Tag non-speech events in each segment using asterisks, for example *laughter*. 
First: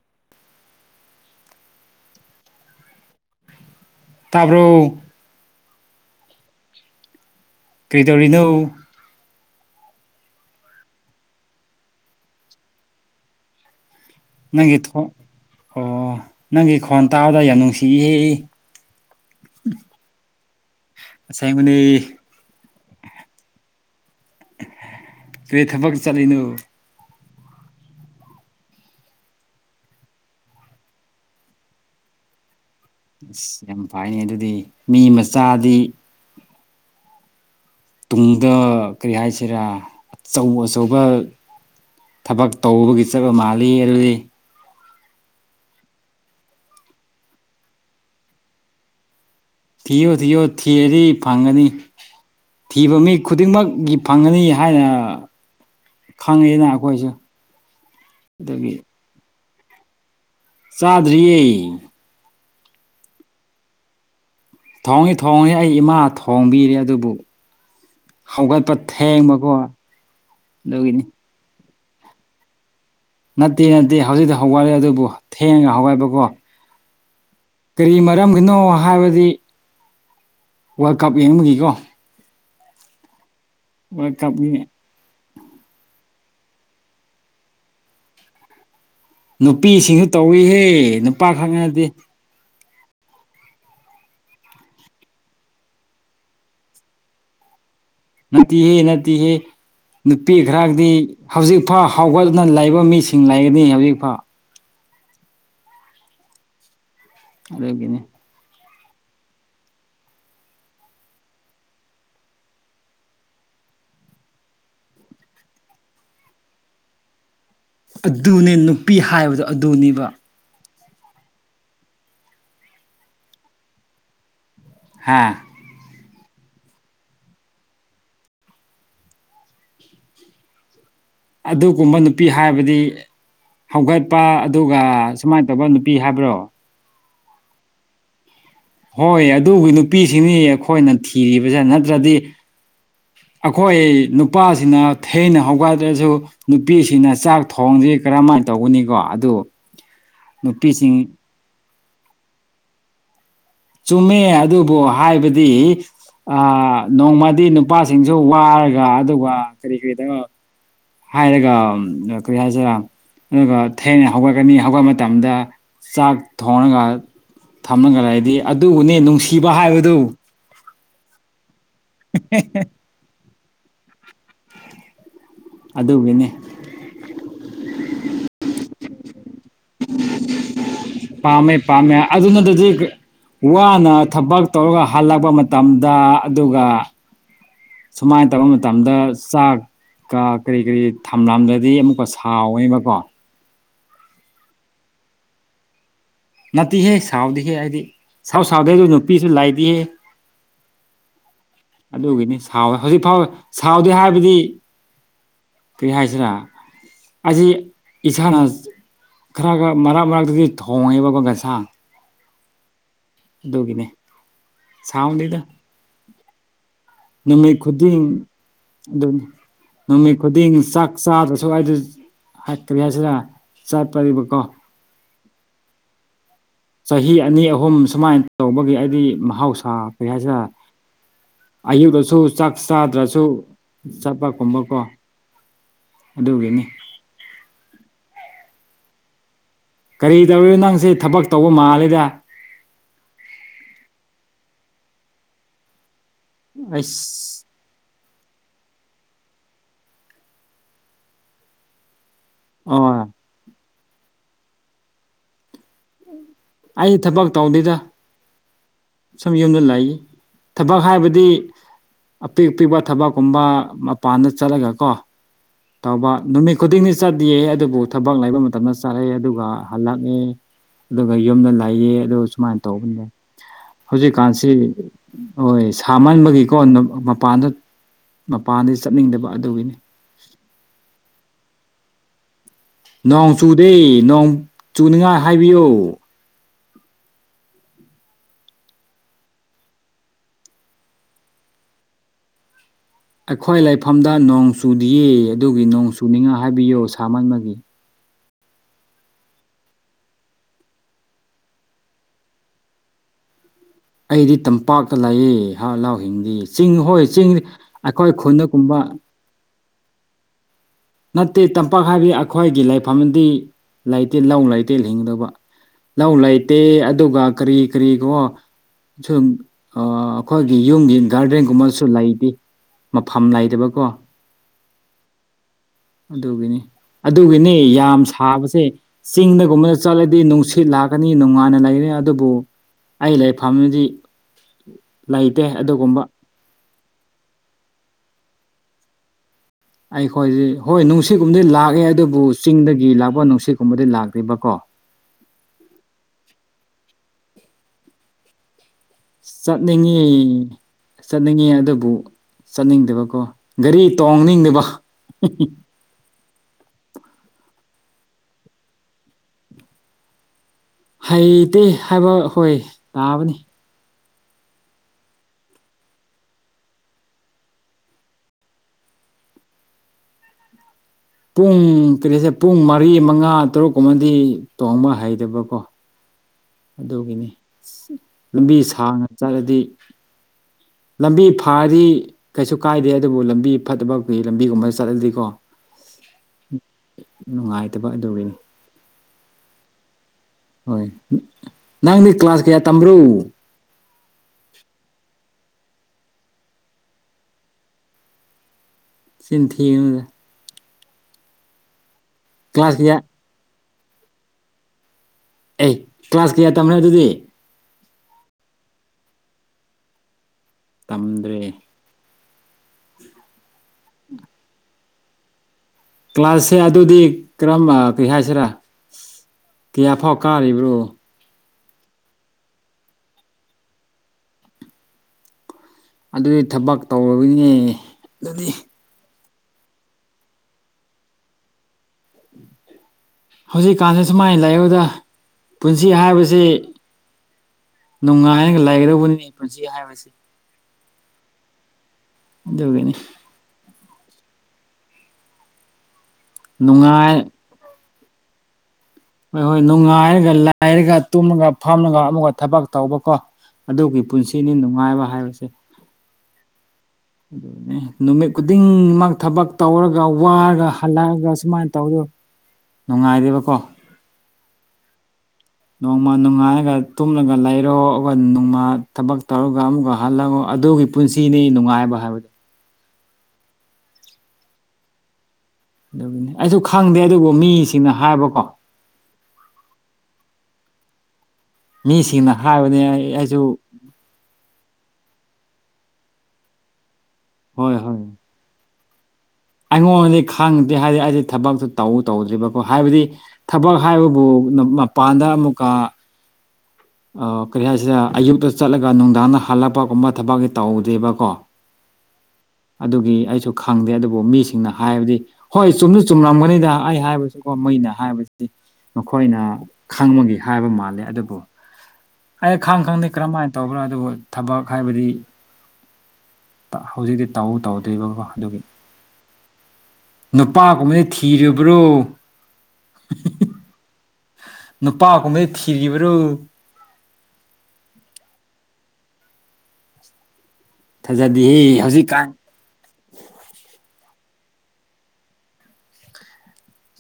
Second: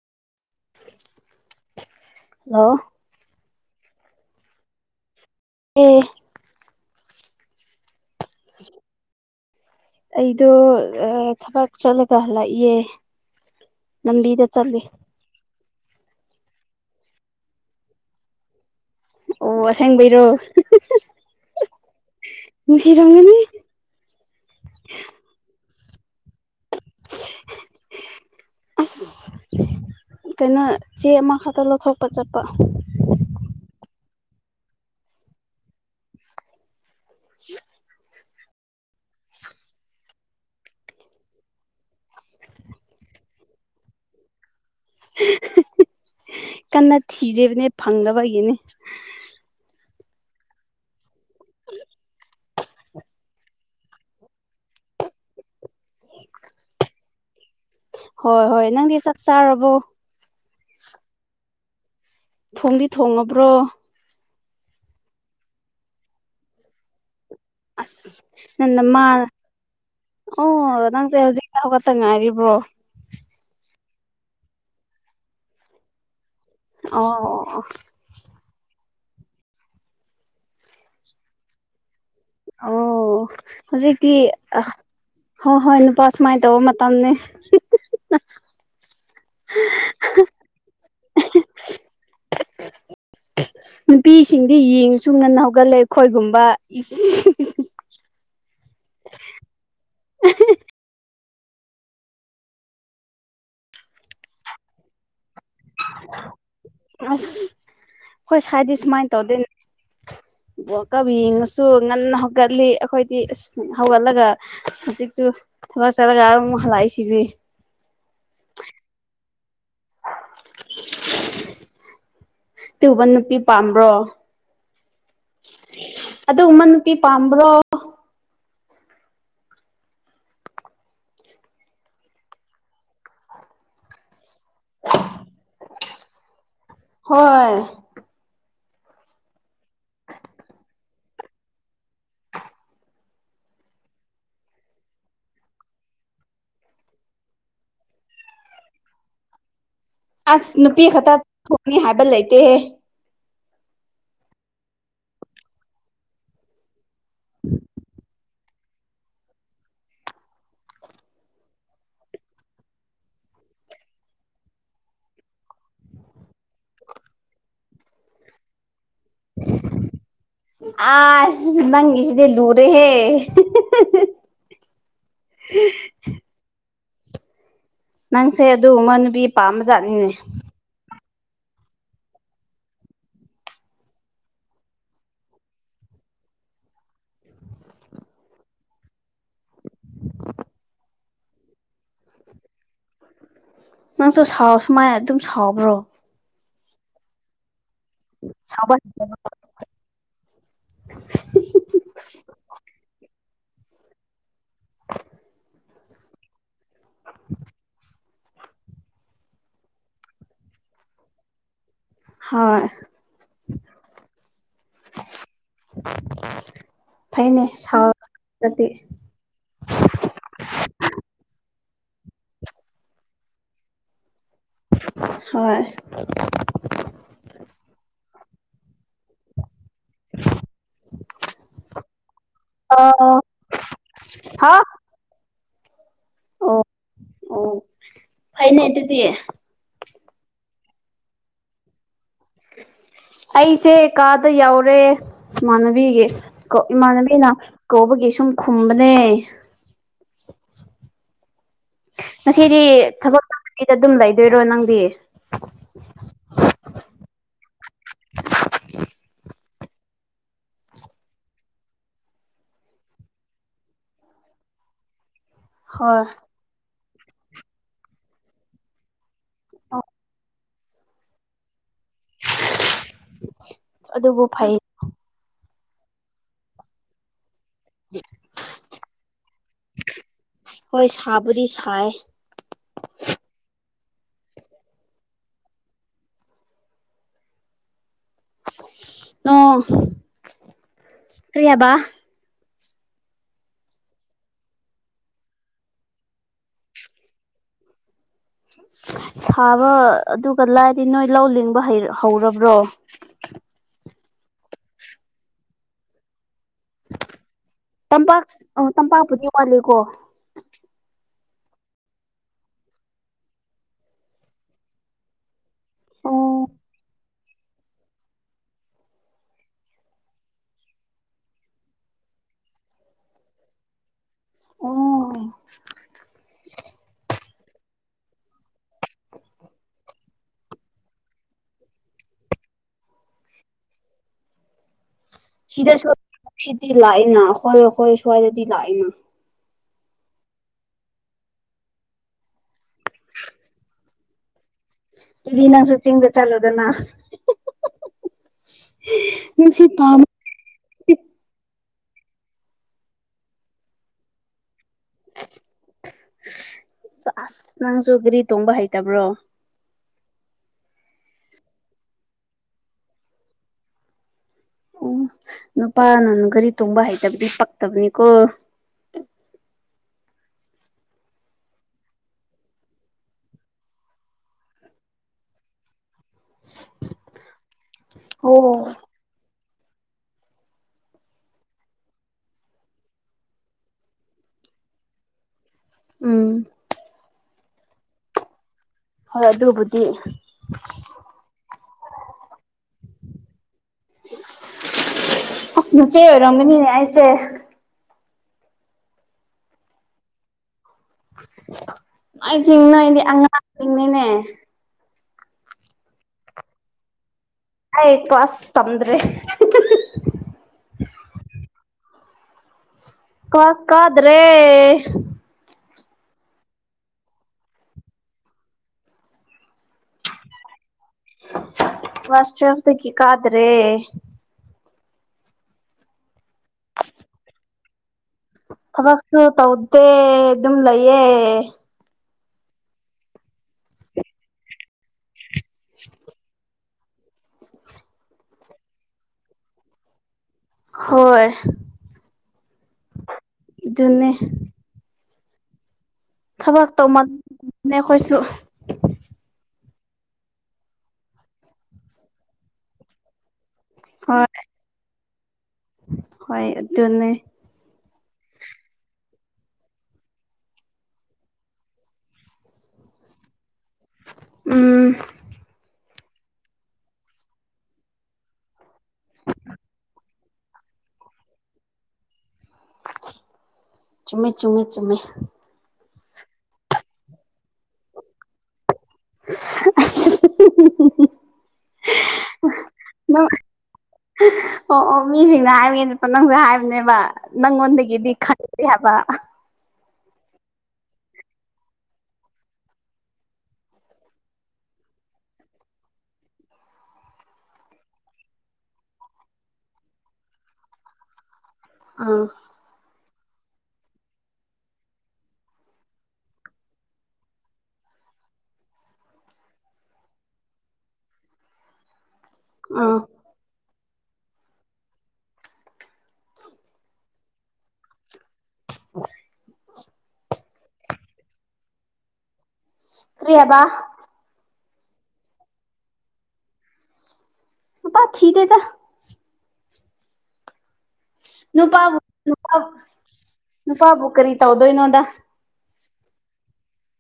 *inaudible* ꯂꯥꯛꯑꯣ ꯇꯥꯕ꯭ꯔꯣ ꯑꯦ ꯀꯩꯗꯧꯔꯤꯅꯣ ꯑꯩꯗꯣ ꯊꯕꯛ ꯆꯠꯂꯒ ꯍꯜꯂꯛ ꯏꯌꯦ ꯅꯪꯒꯤ ꯑꯣ ꯅꯪꯒꯤ ꯈꯣꯟ ꯇꯥꯕꯗ ꯌꯥꯝ ꯅꯨꯡꯁꯤꯌꯦ ꯑꯣ ꯑꯁꯦꯡꯕꯩꯔꯣ ꯑꯁꯦꯡꯕꯅꯦ ꯅꯨꯡꯁꯤꯔꯝꯒꯅꯤ ꯀꯨꯏ ꯊꯕꯛ ꯆꯠꯂꯤꯅꯣ ꯑꯁ ꯀꯩꯅꯣ ꯆꯦ ꯑꯃꯈꯛꯇ ꯂꯧꯊꯣꯛꯄ ꯆꯠꯄ ꯑꯁ ꯌꯥꯝ ꯐꯩꯅꯦ ꯑꯗꯨꯗꯤ ꯃꯤ ꯃꯆꯥꯗꯤ ꯍ *inaudible* ꯇꯨꯡꯗ ꯀꯔꯤ ꯍꯥꯏꯁꯤꯔꯥ ꯑꯆꯧ ꯑꯆꯧꯕ ꯊꯕꯛ ꯇꯧꯕꯒꯤ ꯆꯠꯄ ꯃꯥꯜꯂꯤ ꯑꯗꯨꯗꯤ ꯀꯟꯅ ꯊꯤꯔꯤꯕꯅꯦ ꯐꯪꯗꯕꯒꯤꯅꯦ ꯊꯤꯌꯣ ꯊꯤꯌꯣ ꯊꯤꯔꯗꯤ ꯐꯪꯒꯅꯤ ꯊꯤꯕ ꯃꯤ ꯈꯨꯗꯤꯡꯃꯛꯀꯤ ꯐꯪꯉꯅꯤ ꯍꯥꯏꯅ ꯈꯪꯉꯤꯅ ꯑꯩꯈꯣꯏꯁꯨ ꯍꯣꯏ ꯍꯣꯏ ꯑꯗꯨꯒꯤ ꯅꯪꯗꯤ ꯆꯥꯛ ꯆꯥꯔꯕꯣ ꯆꯥꯗ꯭ꯔꯤꯌꯦ ꯊꯣꯡꯗꯤ ꯊꯣꯡꯉꯕ꯭ꯔꯣ ꯊꯣꯡꯉꯤ ꯊꯣꯡꯉ ꯑꯩ ꯏꯃꯥ ꯊꯣꯡꯕꯤꯔꯦ ꯑꯗꯨꯕꯨ ꯑꯁ ꯍꯧꯒꯠꯄ ꯅ ꯃꯥ ꯊꯦꯡꯕꯀꯣ ꯑꯣ ꯑꯗꯨꯒꯤꯅꯤ ꯅꯪꯁꯦ ꯍꯧꯖꯤꯛ ꯍꯧꯒꯠꯇ ꯉꯥꯏꯔꯤꯕ꯭ꯔꯣ ꯅꯠꯇꯦ ꯅꯠꯇꯦ ꯍꯧꯖꯤꯛꯇꯤ ꯍꯧꯒꯠꯂꯦ ꯑꯗꯨꯕꯨ ꯊꯦꯡꯉꯒ ꯍꯧꯒꯠꯄꯀꯣ ꯑꯣ ꯀꯔꯤ ꯃꯔꯝꯒꯤꯅꯣ ꯍꯥꯏꯕꯗꯤ ꯋꯥꯔꯜ ꯀꯞ ꯌꯦꯡꯕꯒꯤꯀꯣ ꯑꯣ ꯋꯥꯔꯜ ꯍꯧꯖꯤꯛꯇꯤ ꯑ ꯀꯞꯀꯤ ꯍꯣꯏ ꯍꯣꯏ ꯅꯨꯄꯥ ꯁꯨꯃꯥꯏ ꯇꯧꯕ ꯃꯇꯝꯅꯦ ꯅꯨꯄꯤꯁꯤꯡꯁꯨ ꯇꯧꯏꯍꯦ ꯅꯨꯄꯥ ꯈꯛꯅꯗꯤ ꯅꯨꯄꯤꯁꯤꯡꯗꯤ ꯌꯦꯡꯁꯨ ꯉꯟꯅ ꯍꯧꯒꯠꯂꯦ ꯑꯩꯈꯣꯏꯒꯨꯝꯕꯥ ꯏꯁ ꯅꯠꯇꯦꯍꯦ ꯅꯠꯇꯦꯍꯦ ꯅꯨꯄꯤ ꯈꯔꯗꯤ ꯍꯧꯖꯤꯛꯐꯥ ꯍꯧꯒꯠꯅ ꯂꯩꯕ ꯃꯤꯁꯤꯡ ꯂꯩꯒꯅꯤ ꯍꯧꯖꯤꯛꯐꯥꯎ ꯑ ꯑꯗꯨꯒꯤꯅꯦ ꯑꯈꯣꯏ ꯁꯥꯏꯗꯤ ꯁꯨꯃꯥꯏ ꯇꯧꯗꯦ ꯀꯕꯤꯅꯁꯨ ꯉꯟꯅ ꯍꯧꯒꯠꯂꯤ ꯑꯩꯈꯣꯏꯗꯤ ꯑꯁ ꯍꯧꯒꯠꯂꯒ ꯍꯧꯖꯤꯛꯁꯨ ꯊꯕꯛ ꯆꯠꯂꯒ ꯑꯃꯨꯛ ꯍꯜꯂꯛꯏꯁꯤꯗꯤ ꯑꯗꯨꯅꯦ ꯅꯨꯄꯤ ꯍꯥꯏꯕꯗꯣ ꯑꯗꯨꯅꯦꯕ *inaudible* ꯇꯨꯕ ꯅꯨꯄꯤ ꯄꯥꯝꯕ꯭ꯔꯣ ꯍꯥꯥ ꯑꯗꯨ ꯒꯨꯝꯕ ꯅꯨꯄꯤ ꯄꯥꯝꯕ꯭ꯔꯣ ꯑꯗꯨꯒꯨꯝꯕ ꯅꯨꯄꯤ ꯍꯥꯏꯕꯗꯤ ꯍꯧꯒꯠꯄ ꯑꯗꯨꯒ ꯁꯨꯃꯥꯏ ꯇꯧꯕ ꯅꯨꯄꯤ ꯍꯥꯏꯕ꯭ꯔꯣ ꯍꯣꯏ ꯍꯣꯏ ꯑꯗꯨꯒꯤ ꯅꯨꯄꯤꯁꯤꯡꯅꯤ ꯑꯩꯈꯣꯏꯅ ꯊꯤꯔꯤꯕꯁꯦ ꯅꯠꯇ꯭ꯔꯗꯤ ꯑꯩꯈꯣꯏ ꯅꯨꯄꯥꯁꯤꯅ ꯊꯤꯅ ꯍꯧꯒꯠꯂꯁꯨ ꯅꯨꯄꯤꯁꯤꯡꯅ ꯆꯥꯛ ꯊꯣꯡꯖꯤ ꯀꯔꯝꯍꯥꯏ ꯇꯧꯒꯅꯤꯀꯣ ꯑꯗꯨ ꯑꯁ ꯅꯨꯄꯤ ꯅꯨꯄꯤꯁꯤꯡ ꯈꯛꯇ ꯊꯣꯛꯀꯅꯤ ꯍꯥꯏꯕ ꯂꯩꯇꯦꯍꯦ ꯆꯨꯝꯃꯦ ꯑꯗꯨꯕꯨ ꯍꯥꯏꯕꯗꯤ ꯑꯥ ꯅꯣꯡꯃꯗꯤ ꯅꯨꯄꯥꯁꯤꯡꯁꯨ ꯋꯥꯔꯒ ꯑꯗꯨꯒ ꯀꯔꯤ ꯀꯔꯤꯗꯣ ꯍꯥꯏꯔꯒ ꯀꯔꯤ ꯍꯥꯏꯁꯤꯔꯥ ꯑꯗꯨꯒ ꯊꯦꯡꯅ ꯍꯧꯒꯠꯀꯅꯤ ꯍꯧꯒꯠ ꯃꯇꯝꯗ ꯆꯥꯛ ꯊꯣꯡꯔꯒ ꯊꯝꯂꯒ ꯂꯩꯗꯤ ꯑꯗꯨꯕꯨꯅꯦ ꯅꯨꯡꯁꯤꯕꯥ ꯍꯥꯏꯕꯗꯨ ꯑꯁ ꯃꯪꯒꯤꯁꯤꯗꯤ ꯂꯨꯨꯔꯦꯍꯦ *inaudible* ꯑꯗꯨꯒꯤꯅꯦ ꯅꯪꯁꯦ ꯑꯗꯨꯒꯨꯝꯕ ꯅꯨꯄꯤ ꯄꯥꯝꯕꯖꯥꯠꯅꯤꯅꯦ ꯄꯥꯝꯃꯦ ꯄꯥꯝꯃꯦ ꯑꯗꯨꯅꯠꯇꯗꯤ ꯋꯥꯅ ꯊꯕꯛ ꯇꯧꯔꯒ ꯍꯜꯂꯛꯄ ꯃꯇꯝꯗ ꯑꯗꯨꯒ ꯁꯨꯃꯥꯏ ꯇꯧꯕ ꯃꯇꯝꯗ ꯆꯥꯛ ꯀ ꯀꯔꯤ ꯀꯔꯤ ꯊꯝꯂꯝꯗ꯭ꯔꯗꯤ ꯑꯃꯨꯛꯀ ꯁꯥꯎꯋꯦꯕꯀꯣ ꯅꯪꯁꯨ ꯁꯥꯎ ꯁꯨꯃꯥꯏꯅ ꯑꯗꯨꯝ ꯁꯥꯎꯕ꯭ꯔꯣ ꯅꯠꯇꯦꯍꯦ ꯁꯥꯎꯗꯦꯍꯦ ꯑꯩꯗꯤ ꯁꯥꯎ ꯁꯥꯎꯕ ꯁꯥꯎꯗꯩꯁꯨ ꯅꯨꯄꯤꯁꯨ ꯂꯩꯇꯤꯌꯦ ꯑꯗꯨꯒꯤꯅꯤ ꯁꯥꯎꯋꯦ ꯍꯧꯖꯤꯛ ꯐꯥꯎꯋꯦ ꯁꯥꯎꯗꯦ ꯍꯥꯏꯕꯗꯤ *inaudible* ꯀꯩ ꯍꯥꯏꯁꯤꯔꯥ ꯑꯁꯤ ꯏꯁꯥꯅꯥꯁ ꯈꯔ ꯈꯔ ꯃꯔꯛ ꯃꯔꯛꯇꯗꯤ ꯊꯣꯡꯉꯦꯕꯀꯣ ꯒꯩꯁꯥꯡ ꯍꯣꯏ ꯑꯗꯨꯒꯤꯅꯦ ꯁꯥꯎꯗꯦꯗ ꯐꯩꯅꯦ ꯅꯨꯃꯤꯠ ꯈꯨꯗꯤꯡ ꯁꯥꯎꯔꯗꯤ ꯑꯗꯨꯅꯤ ꯅꯨꯃꯤꯠ ꯈꯨꯗꯤꯡ ꯆꯥꯛ ꯆꯥꯗꯁꯨ ꯑꯩꯗꯤ ꯍꯥꯏꯠ ꯀꯔꯤ ꯍꯥꯏꯁꯤꯔ ꯆꯠꯄꯔꯤꯕꯀꯣ ꯍꯣꯏ ꯆꯍꯤ ꯑꯅꯤ ꯑꯍꯨꯝ ꯁꯨꯃꯥꯏꯅ ꯇꯧꯕꯒꯤ ꯍꯥꯏꯗꯤ ꯃꯍꯧꯁꯥ ꯀꯩ ꯍꯥꯏꯁꯤꯔ ꯑꯌꯨꯛꯗꯁꯨ ꯆꯥꯛ ꯑꯣ ꯆꯥꯗ꯭ꯔꯁꯨ ꯍꯥ ꯆꯠꯄꯀꯨꯝꯕꯀꯣ ꯑꯣ ꯑꯗꯨꯒꯤꯅꯤ ꯑꯣ ꯐꯩꯅꯦ ꯑꯗꯨꯗꯤ ꯀꯔꯤ ꯇꯧꯔꯤꯅꯣ ꯅꯪꯁꯦ ꯊꯕꯛ ꯇꯧꯕ ꯃꯥꯜꯂꯤꯗꯥ ꯑꯩꯁꯦ ꯀꯥꯗ ꯌꯧꯔꯦ ꯏꯃꯥꯟꯅꯕꯤꯒꯤ ꯀꯣ ꯏꯃꯥꯟꯅꯕꯤꯅ ꯑꯩꯁ ꯀꯧꯕꯒꯤ ꯁꯨꯝ ꯈꯨꯝꯕꯅꯦ ꯉꯁꯤꯗꯤ ꯑꯣ ꯊꯕꯛ ꯆꯠꯇꯕꯤꯗ ꯑꯗꯨꯝ ꯂꯩꯗꯣꯏꯔꯣ ꯅꯪꯗꯤ ꯑꯩ ꯊꯕꯛ ꯇꯧꯗꯣꯏꯗ ꯁꯨꯝ ꯌꯨꯝꯗ ꯂꯩ ꯊꯕꯛ ꯍꯥꯏꯕꯗꯤ ꯑꯄꯤꯛ ꯑꯄꯤꯛꯄ ꯊꯕꯛꯀꯨꯝꯕ ꯃꯄꯥꯟꯗ ꯆꯠꯂꯒ ꯀꯣ ꯍꯣꯏ ꯇꯧꯕ ꯅꯨꯃꯤꯠ ꯈꯨꯗꯤꯡꯗꯤ ꯆꯠꯇꯤꯌꯦ ꯑꯗꯨꯕꯨ ꯊꯕꯛ ꯂꯩꯕ ꯃꯇꯝꯗ ꯆꯠꯂꯦ ꯑꯗꯨꯒ ꯍꯜꯂꯛꯅꯤ ꯑꯗꯨꯒ ꯌꯨꯝꯗ ꯂꯥꯏꯌꯦ ꯑꯗꯨꯒ ꯁꯨꯃꯥꯏ ꯇꯧꯕꯅꯦ ꯑꯗꯨꯕꯨ ꯍꯧꯖꯤꯛꯀꯥꯟꯁꯤ ꯐꯩ ꯍꯣꯏ ꯁꯥꯃꯟꯕꯒꯤꯀꯣ ꯃꯄꯥꯟꯗ ꯃꯄꯥꯟꯗ ꯆꯠꯅꯤꯡꯗꯕ ꯑꯗꯨꯒꯤꯅꯤ ꯍꯣꯏ ꯁꯥꯕ ꯁꯥꯏ ꯅꯣꯡ ꯆꯨꯗꯦ ꯅꯣꯡ ꯆꯨꯅꯤꯉꯥꯏ ꯍꯥꯏꯕꯤꯌꯨ ꯑꯣ ꯀꯔꯤꯌꯥꯕ ꯑꯩꯈꯣꯏ ꯂꯩꯐꯝꯗ ꯅꯣꯡ ꯆꯨꯗꯤꯌꯦ ꯑꯗꯨꯒꯤ ꯅꯣꯡ ꯆꯨꯅꯤꯉ ꯍꯥꯏꯕꯤꯌꯣ ꯁꯥꯃꯟꯃꯒꯤ ꯁꯥꯕ ꯑꯗꯨꯒ ꯂꯥꯏꯗꯤ ꯅꯣꯏ ꯂꯧ ꯂꯤꯡꯕ ꯍꯧꯔꯕ꯭ꯔꯣ ꯑꯩꯗꯤ ꯇꯝꯄꯥꯛꯇ ꯂꯥꯛꯑꯦ ꯍꯥꯎꯍꯥꯎ ꯍꯤꯡꯗꯤ ꯆꯤꯡ ꯍꯣꯏ ꯆꯤꯡ ꯑꯩꯈꯣꯏ ꯈꯨꯣꯟꯗꯒꯨꯝꯕ ꯀꯂꯤꯀꯣ ꯅꯠꯇꯦ ꯇꯝꯄꯥꯛ ꯍꯥꯏꯕꯤꯗꯤ ꯑꯩꯈꯣꯏꯒꯤ ꯂꯥꯏꯐꯝꯗꯤ ꯂꯩꯇꯦꯜ ꯂꯧ ꯂꯩꯇꯦꯜ ꯍꯤꯡꯒꯗꯧꯕ ꯂꯧ ꯑꯣ ꯂꯩꯇꯦ ꯑꯗꯨꯒ ꯀꯔꯤ ꯀꯔꯤꯒꯣ ꯁꯨꯝ ꯑꯩꯈꯣꯏꯒꯤ ꯌꯨꯝꯒꯤ ꯒꯥꯔꯗꯦꯟꯒꯨꯝꯕꯁꯨ ꯂꯩꯗꯤ ꯃꯐꯝ ꯂꯩꯗꯕꯀꯣ ꯑꯣ ꯑꯗꯨꯒꯤꯅꯤ ꯑꯗꯨꯒꯤꯅꯤ ꯌꯥꯝ ꯁꯥꯕ ꯁ ꯆꯤꯡꯗꯒꯨꯝꯕꯗ ꯆꯠꯂꯗꯤ ꯅꯨꯡꯁꯤꯠ ꯂꯥꯛꯀꯅꯤ ꯅꯨꯡꯉꯥꯏꯅ ꯂꯩꯒꯅꯤ ꯑꯗꯨꯕꯨ ꯑꯩ ꯂꯥꯏꯔꯤꯛ ꯐꯥꯝꯗꯤ ꯂꯩꯇꯦ ꯑꯗꯨꯒꯨꯝꯕ ꯁꯤꯗꯤꯤ ꯂꯥꯛꯑꯅ ꯍꯈꯣꯏ ꯑꯩꯈꯣꯏ ꯁ꯭ꯋꯥꯏꯗꯗꯤ ꯂꯥꯛꯑꯅ ꯑꯩꯈꯣꯏꯗꯤ ꯍꯣꯏ ꯅꯨꯡꯁꯤꯠꯀꯨꯝꯕꯗꯤ ꯂꯥꯛꯑꯦ ꯑꯗꯨꯕꯨ ꯆꯤꯡꯗꯒꯤ ꯂꯥꯛꯄ ꯅꯨꯡꯁꯤꯠꯀꯨꯝꯕꯗꯤ ꯂꯥꯛꯇꯦꯕꯀꯣ ꯅꯪꯁꯨ ꯆꯤꯡꯤꯡꯒ ꯆꯂꯗꯅ ꯆꯠꯅꯤꯡꯉ ꯆꯠꯅꯤꯡꯉꯦ ꯑꯗꯨꯕꯨ ꯆꯠꯅꯤꯡꯗꯕꯀꯣ ꯒꯥꯔꯤ ꯇꯣꯡꯅꯤꯡꯗꯕ ꯑ ꯑꯁ ꯅꯪꯁꯨ ꯒꯥꯔꯤ ꯇꯣꯡꯕ ꯍꯩꯇꯕ꯭ꯔꯣ ꯍꯩꯇꯦ ꯍꯥꯏꯕ ꯑꯩꯈꯣꯏ ꯇꯥꯕꯅꯤ ꯑꯣ ꯅꯨꯄꯥꯅ ꯒꯥꯔꯤ ꯊꯣꯡꯕ ꯍꯩꯇꯕꯗꯤ ꯄꯛꯇꯕꯅꯤꯀꯣ ꯄꯨꯡ ꯀꯔꯤꯁꯦ ꯄꯨꯡ ꯃꯔꯤ ꯃꯉꯥ ꯇꯔꯨꯛꯀꯨꯝꯕꯗꯤ ꯇꯣꯡꯕ ꯍꯩꯗꯕꯀꯣ ꯑꯗꯨꯒꯤꯅꯤ ꯂꯝꯕꯤ ꯑꯣ ꯁꯥꯡꯅ ꯆꯠꯂꯗꯤ ꯂꯝꯕꯤ ꯐꯥꯔꯤ ꯀꯩꯁꯨ ꯀꯥꯏꯗꯦ ꯑꯗꯨꯕꯨ ꯂꯝꯕꯤ ꯐꯠꯇꯕꯤ ꯂꯝꯕꯤꯒꯨꯝꯕꯗ ꯆꯠꯂꯗꯤꯀꯣ ꯎꯝ ꯅꯨꯡꯉꯥꯏꯇꯕ ꯑꯗꯨꯒꯤꯅꯤ ꯍꯣꯏ ꯑꯗꯨꯕꯨꯗꯤ ꯍꯣꯏ ꯅꯪꯗꯤ ꯀ꯭ꯂꯥꯁ ꯀꯌꯥ ꯇꯝꯕ꯭ꯔꯣ ꯑꯁ ꯃꯆꯦ ꯑꯣꯏꯔꯝꯒꯅꯤꯅꯦ ꯑꯩꯁꯦ ꯁꯤꯤꯟꯊꯅꯗ ꯅꯥꯏ ꯆꯤꯡ ꯀ꯭ꯂꯥꯁ ꯀꯌꯥ ꯅꯣꯏꯗꯤ ꯑꯉꯥꯡꯁꯤꯡꯅꯤꯅꯦ ꯑꯦ ꯀ꯭ꯂꯥꯁ ꯀꯌꯥ ꯇꯝꯅꯦ ꯑꯗꯨꯗꯤ ꯑ ꯋꯥꯁ ꯇꯝꯗ꯭ꯔꯔꯤ ꯇꯝꯗ꯭ꯔꯦ ꯀꯥꯁ ꯀꯗ꯭ꯔꯦ ꯀ꯭ꯂꯥꯁꯁꯦ ꯑꯗꯨꯗꯤ ꯀꯔꯝꯕ ꯀꯩ ꯍꯥꯏꯁꯤꯔꯥ ꯀꯌꯥꯐꯥꯎ ꯀꯥꯔꯤꯕ꯭ꯔꯣ ꯐꯁꯗ ꯀ ꯀꯗ꯭ꯔꯦ ꯑꯗꯨꯗꯤ ꯊꯕꯛ ꯇꯧꯔꯕꯅꯦ ꯑꯗꯨꯗꯤ ꯊꯕꯛꯁꯨ ꯇꯧꯗꯦ ꯑꯗꯨꯝ ꯂꯩꯌꯦ ꯍꯧꯖꯤꯛꯀꯥꯟꯁꯤ ꯁꯨꯃꯥꯏꯅ ꯂꯑꯣꯧꯗ ꯄꯨꯟꯁꯤ ꯍꯥꯏꯕꯁꯤ ꯅꯨꯡꯉꯥꯏꯔꯒ ꯂꯩꯒꯗꯧꯕꯅꯤ ꯄꯨꯟꯁꯤ ꯍꯥꯏꯕꯁꯤ ꯍꯣꯏ ꯖꯧꯒꯅꯤ ꯑꯗꯨꯟꯅ ꯊꯕꯛ ꯇꯧ ꯅꯨꯡꯉꯥꯏ ꯑꯩꯈꯣꯏꯁꯨ ꯍꯣꯏ ꯍꯣꯏ ꯅꯨꯡꯉꯥꯏꯔꯒ ꯂꯥꯏꯔꯒ ꯇꯨꯝꯂꯒ ꯐꯥꯝꯂꯒ ꯑꯃꯨꯒ ꯊꯕꯛ ꯇꯧꯕꯀꯣ ꯑꯗꯨꯒꯤ ꯍꯣꯏ ꯄꯨꯟꯁꯤꯅꯤ ꯅꯨꯡꯉꯥꯏꯕ ꯍꯥꯏꯕꯁꯦ ꯍꯣꯏ ꯑꯗꯨꯠꯇꯟꯅ ꯑꯗꯨꯅꯦ ꯅꯨꯃꯤꯠ ꯈꯨꯗꯤꯡꯃꯛ ꯊꯕꯛ ꯇꯧꯔꯒ ꯋꯥꯔꯒ ꯍꯜꯂꯛꯑꯒ ꯁꯨꯃꯥꯏꯅ ꯇꯧꯗꯣꯏ ꯅꯨꯡꯉꯥꯏꯔꯦꯕꯀꯣ ꯎꯝ ꯅꯣꯡꯃ ꯅꯨꯡꯉꯥꯏꯔꯒ ꯇꯨꯝꯂꯒ ꯂꯩꯔꯣ ꯑꯗꯨꯒ ꯅꯣꯡꯃ ꯊꯕꯛ ꯇꯧꯔꯒ ꯑꯃꯨꯛꯀ ꯍꯜꯂꯒꯣ ꯑꯗꯨꯒꯤ ꯄꯨꯟꯁꯤꯅꯤ ꯅꯨꯡꯉꯥꯏꯕ ꯍꯥꯏꯕꯗꯨ ꯆꯨꯝꯃꯦ ꯆꯨꯝꯃꯦ ꯆꯨꯝꯃꯦ ꯑꯗꯨꯒꯤꯅꯦ ꯑꯩꯁꯨ ꯈꯪꯗꯦ ꯑꯗꯨꯕꯨ ꯃꯤꯁꯤꯡꯅ ꯍꯥꯏꯕꯀꯣ *unintelligible* ꯃꯤꯁꯤꯡꯅ ꯍꯥꯏꯕꯅꯤ ꯑꯩ ꯅꯪ ꯑꯩꯁꯨ ꯑꯣ ꯑꯣ ꯃꯤꯁꯤꯡꯅ ꯍꯥꯏꯕꯅꯦ ꯅꯪꯁꯨ ꯍꯥꯏꯕꯅꯦꯕ ꯍꯣꯏ ꯍꯣꯏ ꯅꯪꯉꯣꯟꯗꯒꯤꯗꯤ ꯈꯪ ꯀꯩ ꯍꯥꯏꯕ ꯑꯩꯉꯣꯟꯗꯗꯤ ꯈꯪꯗꯦ ꯍꯥꯏꯗꯤ ꯑꯩꯗꯤ ꯊꯕꯛꯇꯨ ꯇꯧ ꯇꯧꯗ꯭ꯔꯤꯕꯀꯣ ꯍꯥꯏꯕꯗꯤ ꯊꯕꯛ ꯍꯥꯏꯕꯕꯨ ꯃꯄꯥꯟꯗ ꯑꯃꯨꯛꯀ ꯀꯔꯤ ꯍꯥꯏꯁꯤꯗ ꯑꯌꯨꯛꯇ ꯆꯠꯂꯒ ꯅꯨꯡꯗꯥꯡꯗ ꯍꯜꯂꯛꯄꯒꯨꯝꯕ ꯊꯕꯛꯇꯤ ꯇꯧꯗꯦꯕꯀꯣ ꯑꯥ ꯑꯗꯨꯒꯤ ꯑꯩꯁꯨ ꯈꯪꯗꯦ ꯑꯗꯨꯕꯨ ꯃꯤꯁꯤꯡꯅ ꯍꯥꯏꯕꯗꯤ ꯍꯣꯏ ꯆꯨꯝꯗꯤ ꯆꯨꯝꯂꯝꯒꯅꯤꯗ ꯑꯩ ꯍꯥꯏꯕꯁꯤꯀꯣ ꯃꫭꯏꯅ ꯍꯥꯏꯕꯁꯤꯗꯤ ꯃꯈꯣꯏꯅ ꯈꯪꯕꯒꯦ ꯍꯥꯏꯕ ꯃꯥꯜꯂꯦ ꯑꯗꯨꯕꯨ ꯑꯩ ꯈꯥꯡ ꯑꯥ ꯈꯪꯗꯦ ꯀꯔꯝꯍꯥꯏꯅ ꯇꯧꯕ꯭ꯔꯥ ꯑꯗꯨꯕꯨ ꯊꯕꯛ ꯍꯥꯏꯕꯗꯤ ꯍꯧꯖꯤꯛꯇꯤ ꯇꯧꯎ ꯇꯧꯗꯣꯏꯕꯀꯣ ꯑꯗꯨꯒꯤ *inaudible* ꯅꯨꯄꯥꯒꯨꯝꯕꯗꯥ ꯊꯤꯔꯤꯕ꯭ꯔꯣ ꯀꯔꯤ ꯍꯥꯏꯕ ꯅꯨꯄꯥꯒꯨꯝꯕꯗꯥ ꯊꯤꯔꯤꯕ꯭ꯔꫭ ꯅꯨꯄꯥ ꯊꯤꯗꯦꯗꯥ ꯊꯥꯖꯗꯦꯍꯦ ꯅꯨꯄꯥꯕꯨ ꯍꯧꯖꯤꯛꯀꯥꯟ ꯅꯨꯄꯥ ꯅꯨꯄꯥꯕꯨ ꯀꯔꯤ ꯇꯧꯗꯣꯏꯅꯣꯗ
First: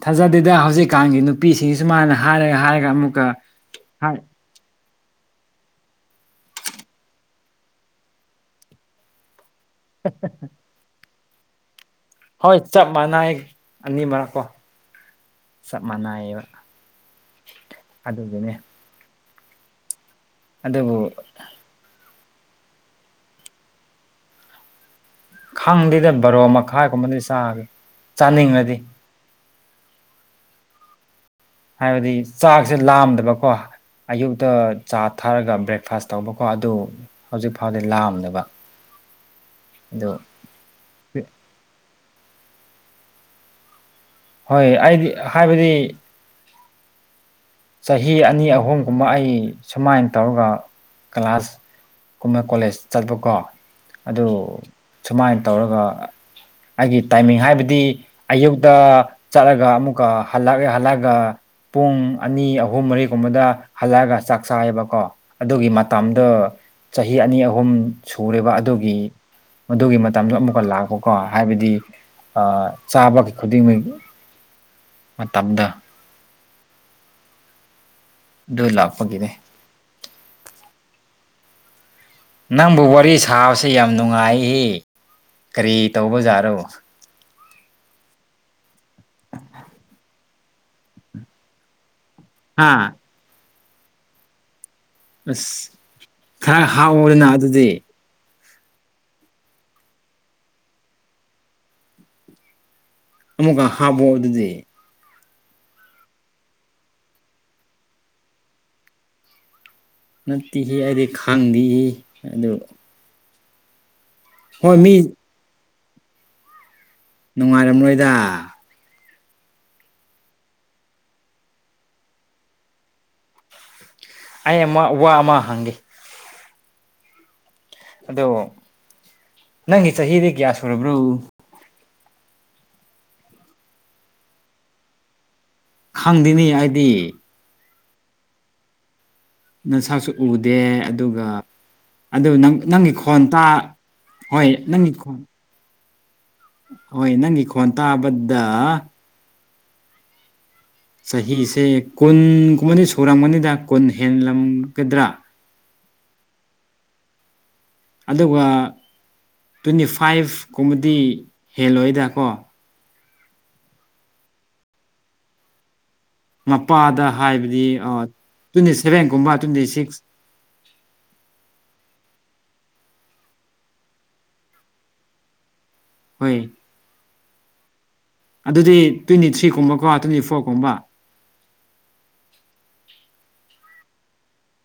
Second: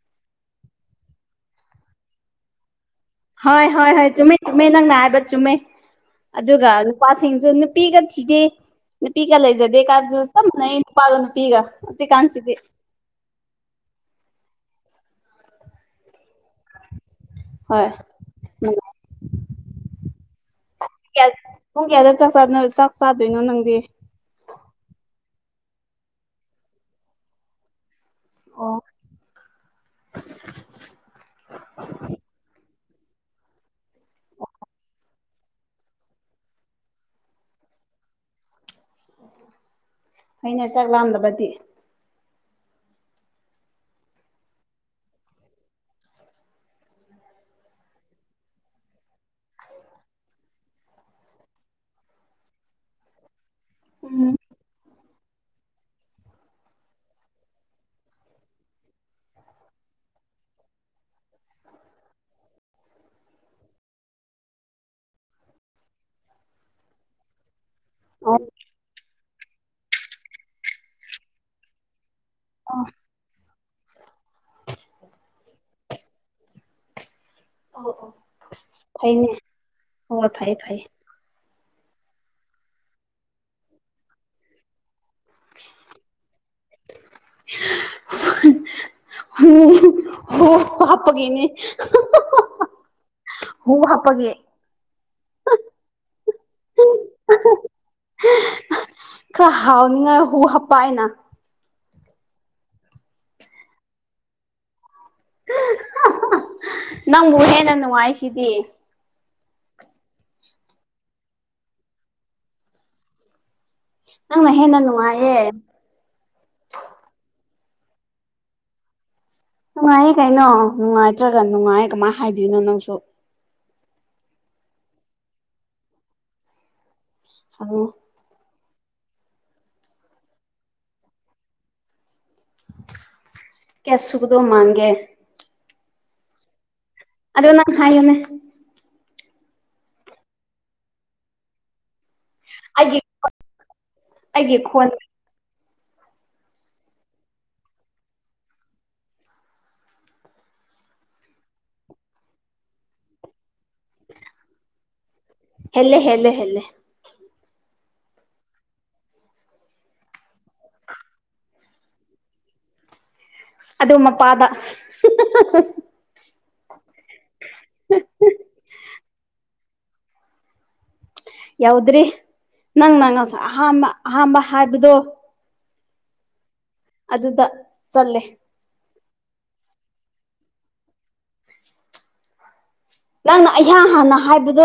ꯊꯥꯖꯗꯦꯗ ꯍꯧꯖꯤꯛꯀꯥꯟꯒꯤ ꯅꯨꯄꯤꯁꯤꯁꯨ ꯃꯥꯅ ꯍꯥꯏꯔꯒ ꯍꯥꯏꯔꯒ ꯑꯃꯨꯛ ꯍꯣꯏ ꯍꯣꯏ ꯍꯣꯏ ꯆꯨꯝꯃꯤ ꯆꯨꯝꯃꯦ ꯅꯪꯅ ꯍꯥꯏꯕ ꯆꯨꯝꯃꯦ ꯑꯗꯨꯒ ꯅꯨꯄꯥꯁꯤꯡꯁꯨ ꯅꯨꯄꯤꯒ ꯊꯤꯒꯦ ꯅꯨꯄꯤꯒ ꯂꯩꯖꯗꯦ ꯀꯥꯗꯁ *unintelligible* ꯅꯨꯄꯥꯁꯨ ꯅꯨꯄꯤꯒ ꯍꯧꯖꯤꯛꯀꯥꯟꯁꯤꯗꯤ ꯍꯣꯏ ꯆꯞ ꯃꯥꯟꯅꯩ ꯑꯅꯤ ꯃꯔꯛ ꯀꯣ ꯆꯞ ꯃꯥꯟꯅꯩꯌꯦꯕ ꯍꫭꯏ ꯑꯗꯨꯒꯤꯅꯦ ꯃꯥꯟꯅꯩ ꯑꯗꯨꯕꯨ ꯄꯨꯡ ꯀꯌꯥꯗ ꯆꯥꯛ ꯆꯥꯅ ꯆꯥꯛ ꯆꯥꯗꯣꯏꯅꯣ ꯅꯪꯗꯤ ꯈꯪꯗꯦꯗ ꯕꯔꯣ ꯃꯈꯥꯏꯒꯨꯝꯕꯗꯤ ꯆꯥꯒꯦ ꯆꯥꯅꯤꯡꯉꯗꯤ *inaudible* ꯍꯥꯏꯕꯗꯤ ꯆꯥꯛꯁꯦ ꯂꯥꯝꯗꯕꯀꯣ ꯑꯌꯨꯛꯇ ꯆꯥ ꯊꯥꯛꯑꯒ ꯕ꯭ꯔꯦꯛꯐꯥꯁ ꯇꯧꯕꯀꯣ ꯑꯗꯨ ꯍꯧꯖꯤꯛ ꯐꯥꯎꯗꯤ ꯂꯥꯝꯗꯕ ꯑꯗꯨ ꯑꯩꯅ ꯆꯥꯛ ꯂꯥꯗꯕꯗꯤ ꯍꯣꯏ ꯑꯩꯗꯤ ꯍꯥꯏꯕꯗꯤ ꯆꯍꯤ ꯑꯅꯤ ꯑꯍꯨꯝꯒꯨꯝꯕ ꯑꯩ ꯁꯨꯃꯥꯏꯅ ꯇꯧꯔꯒ ꯀ꯭ꯂꯥꯁ ꯀꯨꯝꯕ ꯀꯣꯂꯦꯖ ꯆꯠꯄꯀꯣ ꯑꯗꯨ ꯎꯝ ꯁꯨꯃꯥꯏꯅ ꯇꯧꯔꯒ ꯑꯩꯒꯤ ꯇꯥꯏꯃꯤꯡ ꯍꯥꯏꯕꯗꯤ ꯑꯌꯨꯛꯇ ꯆꯠꯂꯒ ꯑꯃꯨꯛꯀ ꯍꯜꯂꯛꯑꯒ ꯍꯜꯂꯛꯑꯒ ꯄꯨꯡ ꯑꯅꯤ ꯑꯍꯨꯝ ꯃꯔꯤꯒꯨꯝꯕꯗ ꯍꯜꯂꯛꯑꯒ ꯆꯥꯛ ꯆꯥꯏꯌꯦꯕꯀꯣ ꯑꯗꯨꯒꯤ ꯃꯇꯝꯗꯣ ꯆꯍꯤ ꯑꯅꯤ ꯑꯍꯨꯝ ꯑꯣ ꯁꯨꯔꯦꯕ ꯑꯗꯨꯒꯤ ꯃꯗꯨꯒꯤ ꯃꯇꯝꯗ ꯑꯃꯨꯛꯀ ꯂꯥꯛꯄꯀꯣ ꯍꯥꯏꯕꯗꯤ ꯑꯥ ꯑꯣ ꯆꯥꯕꯒꯤ ꯈꯨꯗꯤꯡ *unintelligible* *unintelligible* ꯃꯇꯝꯗꫭ ꯑꯣ ꯑꯣ ꯑꯗꯨ ꯐꯩꯅꯦ ꯂꯥꯛꯄꯒꯤꯅꯦ ꯍꯣꯏ ꯐꯩ ꯐꯩꯌꯦ ꯅꯪꯕꯨ ꯋꯥꯔꯤ ꯁꯥꯕꯕꯁꯤ ꯌꯥꯝ ꯅꯨꯡꯉꯥꯏ ꯀꯔꯤ ꯇꯧꯕ ꯌꯥꯥꯔꯣ *unintelligible* ꯍꫭ ꯍꯥꯞꯄꯒꯤꯅꯦ ꯍꯥꯥ ꯍꯨ ꯍꯥꯞꯄꯒꯤ ꯑꯁ ꯈꯔ ꯍꯥꯎꯋꯣꯗꯅ ꯑꯗꯨꯗꯤ ꯈꯔ ꯍꯥꯎꯅꯤꯉꯥꯏ ꯍꯨ ꯍꯥꯞꯄꯥꯑꯩꯅꯥ ꯑꯃꯨꯛꯀ ꯍꯥꯞꯄꯣ ꯑꯗꯨꯗꯤ ꯄꯨ *unintelligible* ꯅꯪꯕꯨ ꯍꯦꯟꯅ ꯅꯨꯡꯉꯥꯏꯁꯤꯗꯤ ꯅꯠꯇꯤꯍꯦ ꯑꯩꯗꯤ ꯈꯪꯏ ꯑꯗꯨ ꯅꯪꯅ ꯍꯣꯏ ꯍꯦꯟꯅ ꯃꯤ ꯅꯨꯡꯉꯥꯏꯌꯦ ꯅꯨꯡꯉꯥꯏꯔꯝꯂꯣꯏꯗꯥ ꯅꯨꯡꯉꯥꯏꯌꯦ ꯀꯩꯅꯣ ꯅꯨꯡꯉꯥꯏꯇ꯭ꯔꯒ ꯅꯨꯡꯉꯥꯏꯌꯦ ꯀꯃꯥꯏ ꯍꯥꯏꯗꯣꯏꯅꯣ ꯅꯪꯁꯨ ꯑꯩ ꯑꯃ ꯋꯥ ꯑꯃ ꯍꯪꯒꯦ ꯍꯪꯉꯣ ꯑꯗꯣ ꯅꯪꯒꯤ ꯆꯍꯤꯗꯤ ꯀꯌꯥ ꯁꯨꯔꯕ꯭ꯔꯣ ꯀꯌꯥ ꯁꯨꯒꯗꯣ ꯃꯥꯟꯒꯦ ꯈꯪꯗꯦꯅꯦ ꯍꯥꯏꯗꯤ ꯑꯗꯣ ꯅꯪ ꯍꯥꯏꯌꯨꯅꯦ ꯅꯁꯥꯛꯁꯨ ꯎꯗꯦ ꯑꯗꯨꯒ ꯑꯗꯨ ꯅꯪ ꯅꯪꯒꯤ ꯑꯩꯒꯤ ꯈꯣꯟ ꯇꯥ ꯍꯣꯏ ꯅꯪꯒꯤ ꯈꯣꯟ ꯍꯣꯏ ꯅꯪꯒꯤ ꯈꯣꯟ ꯇꯥꯕꯗ ꯆꯍꯤꯁꯦ ꯀꯨꯟꯒꯨꯝꯕꯗꯤ ꯁꯨꯔꯝꯒꯅꯤꯗ ꯀꯨꯟ ꯍꯦꯟꯂꯝꯒꯗ꯭ꯔꯥ ꯍꯦꯜꯂꯦ ꯍꯦꯜꯂꯦ ꯍꯦꯜꯂꯦ ꯑꯗꯨꯒ ꯇ꯭ꯋꯦꯟꯇꯤꯐꯥꯏꯚ ꯀꯨꯝꯕꯗꯤ ꯍꯦꯜꯂꯣꯏꯗꯀꯣ ꯑꯗꯨ ꯃꯄꯥꯗ ꯍ ꯍ ꯍ ꯍ ꯃꯄꯥꯗ ꯍꯥꯏꯕꯗꯤ ꯑ ꯇ꯭ꯋꯦꯟꯇꯤ ꯁꯦꯚꯦꯟꯒꯨꯝꯕ ꯇ꯭ꯋꯦꯟꯇꯤ ꯁꯤꯛꯁ ꯌꯥꯎꯗ꯭ꯔꯤ ꯅꯪꯅ ꯉꯁ ꯑꯍꯥꯝꯕ ꯑꯍꯥꯝꯕ ꯍꯥꯏꯕꯗꯣ ꯍꯣꯏ ꯑꯗꯨꯗ ꯆꯜꯂꯦ ꯑꯗꯨꯗꯤ ꯇ꯭ꯋꯦꯟꯇꯤ ꯊ꯭ꯔꯤꯒꯨꯝꯕꯀꯣ ꯇ꯭ꯋꯦꯟꯇꯤ ꯐꯣꯔꯒꯨꯝꯕ ꯅꯪꯅ ꯑꯩꯍꯥꯟ ꯍꯥꯟꯅ ꯍꯥꯏꯕꯗꯣ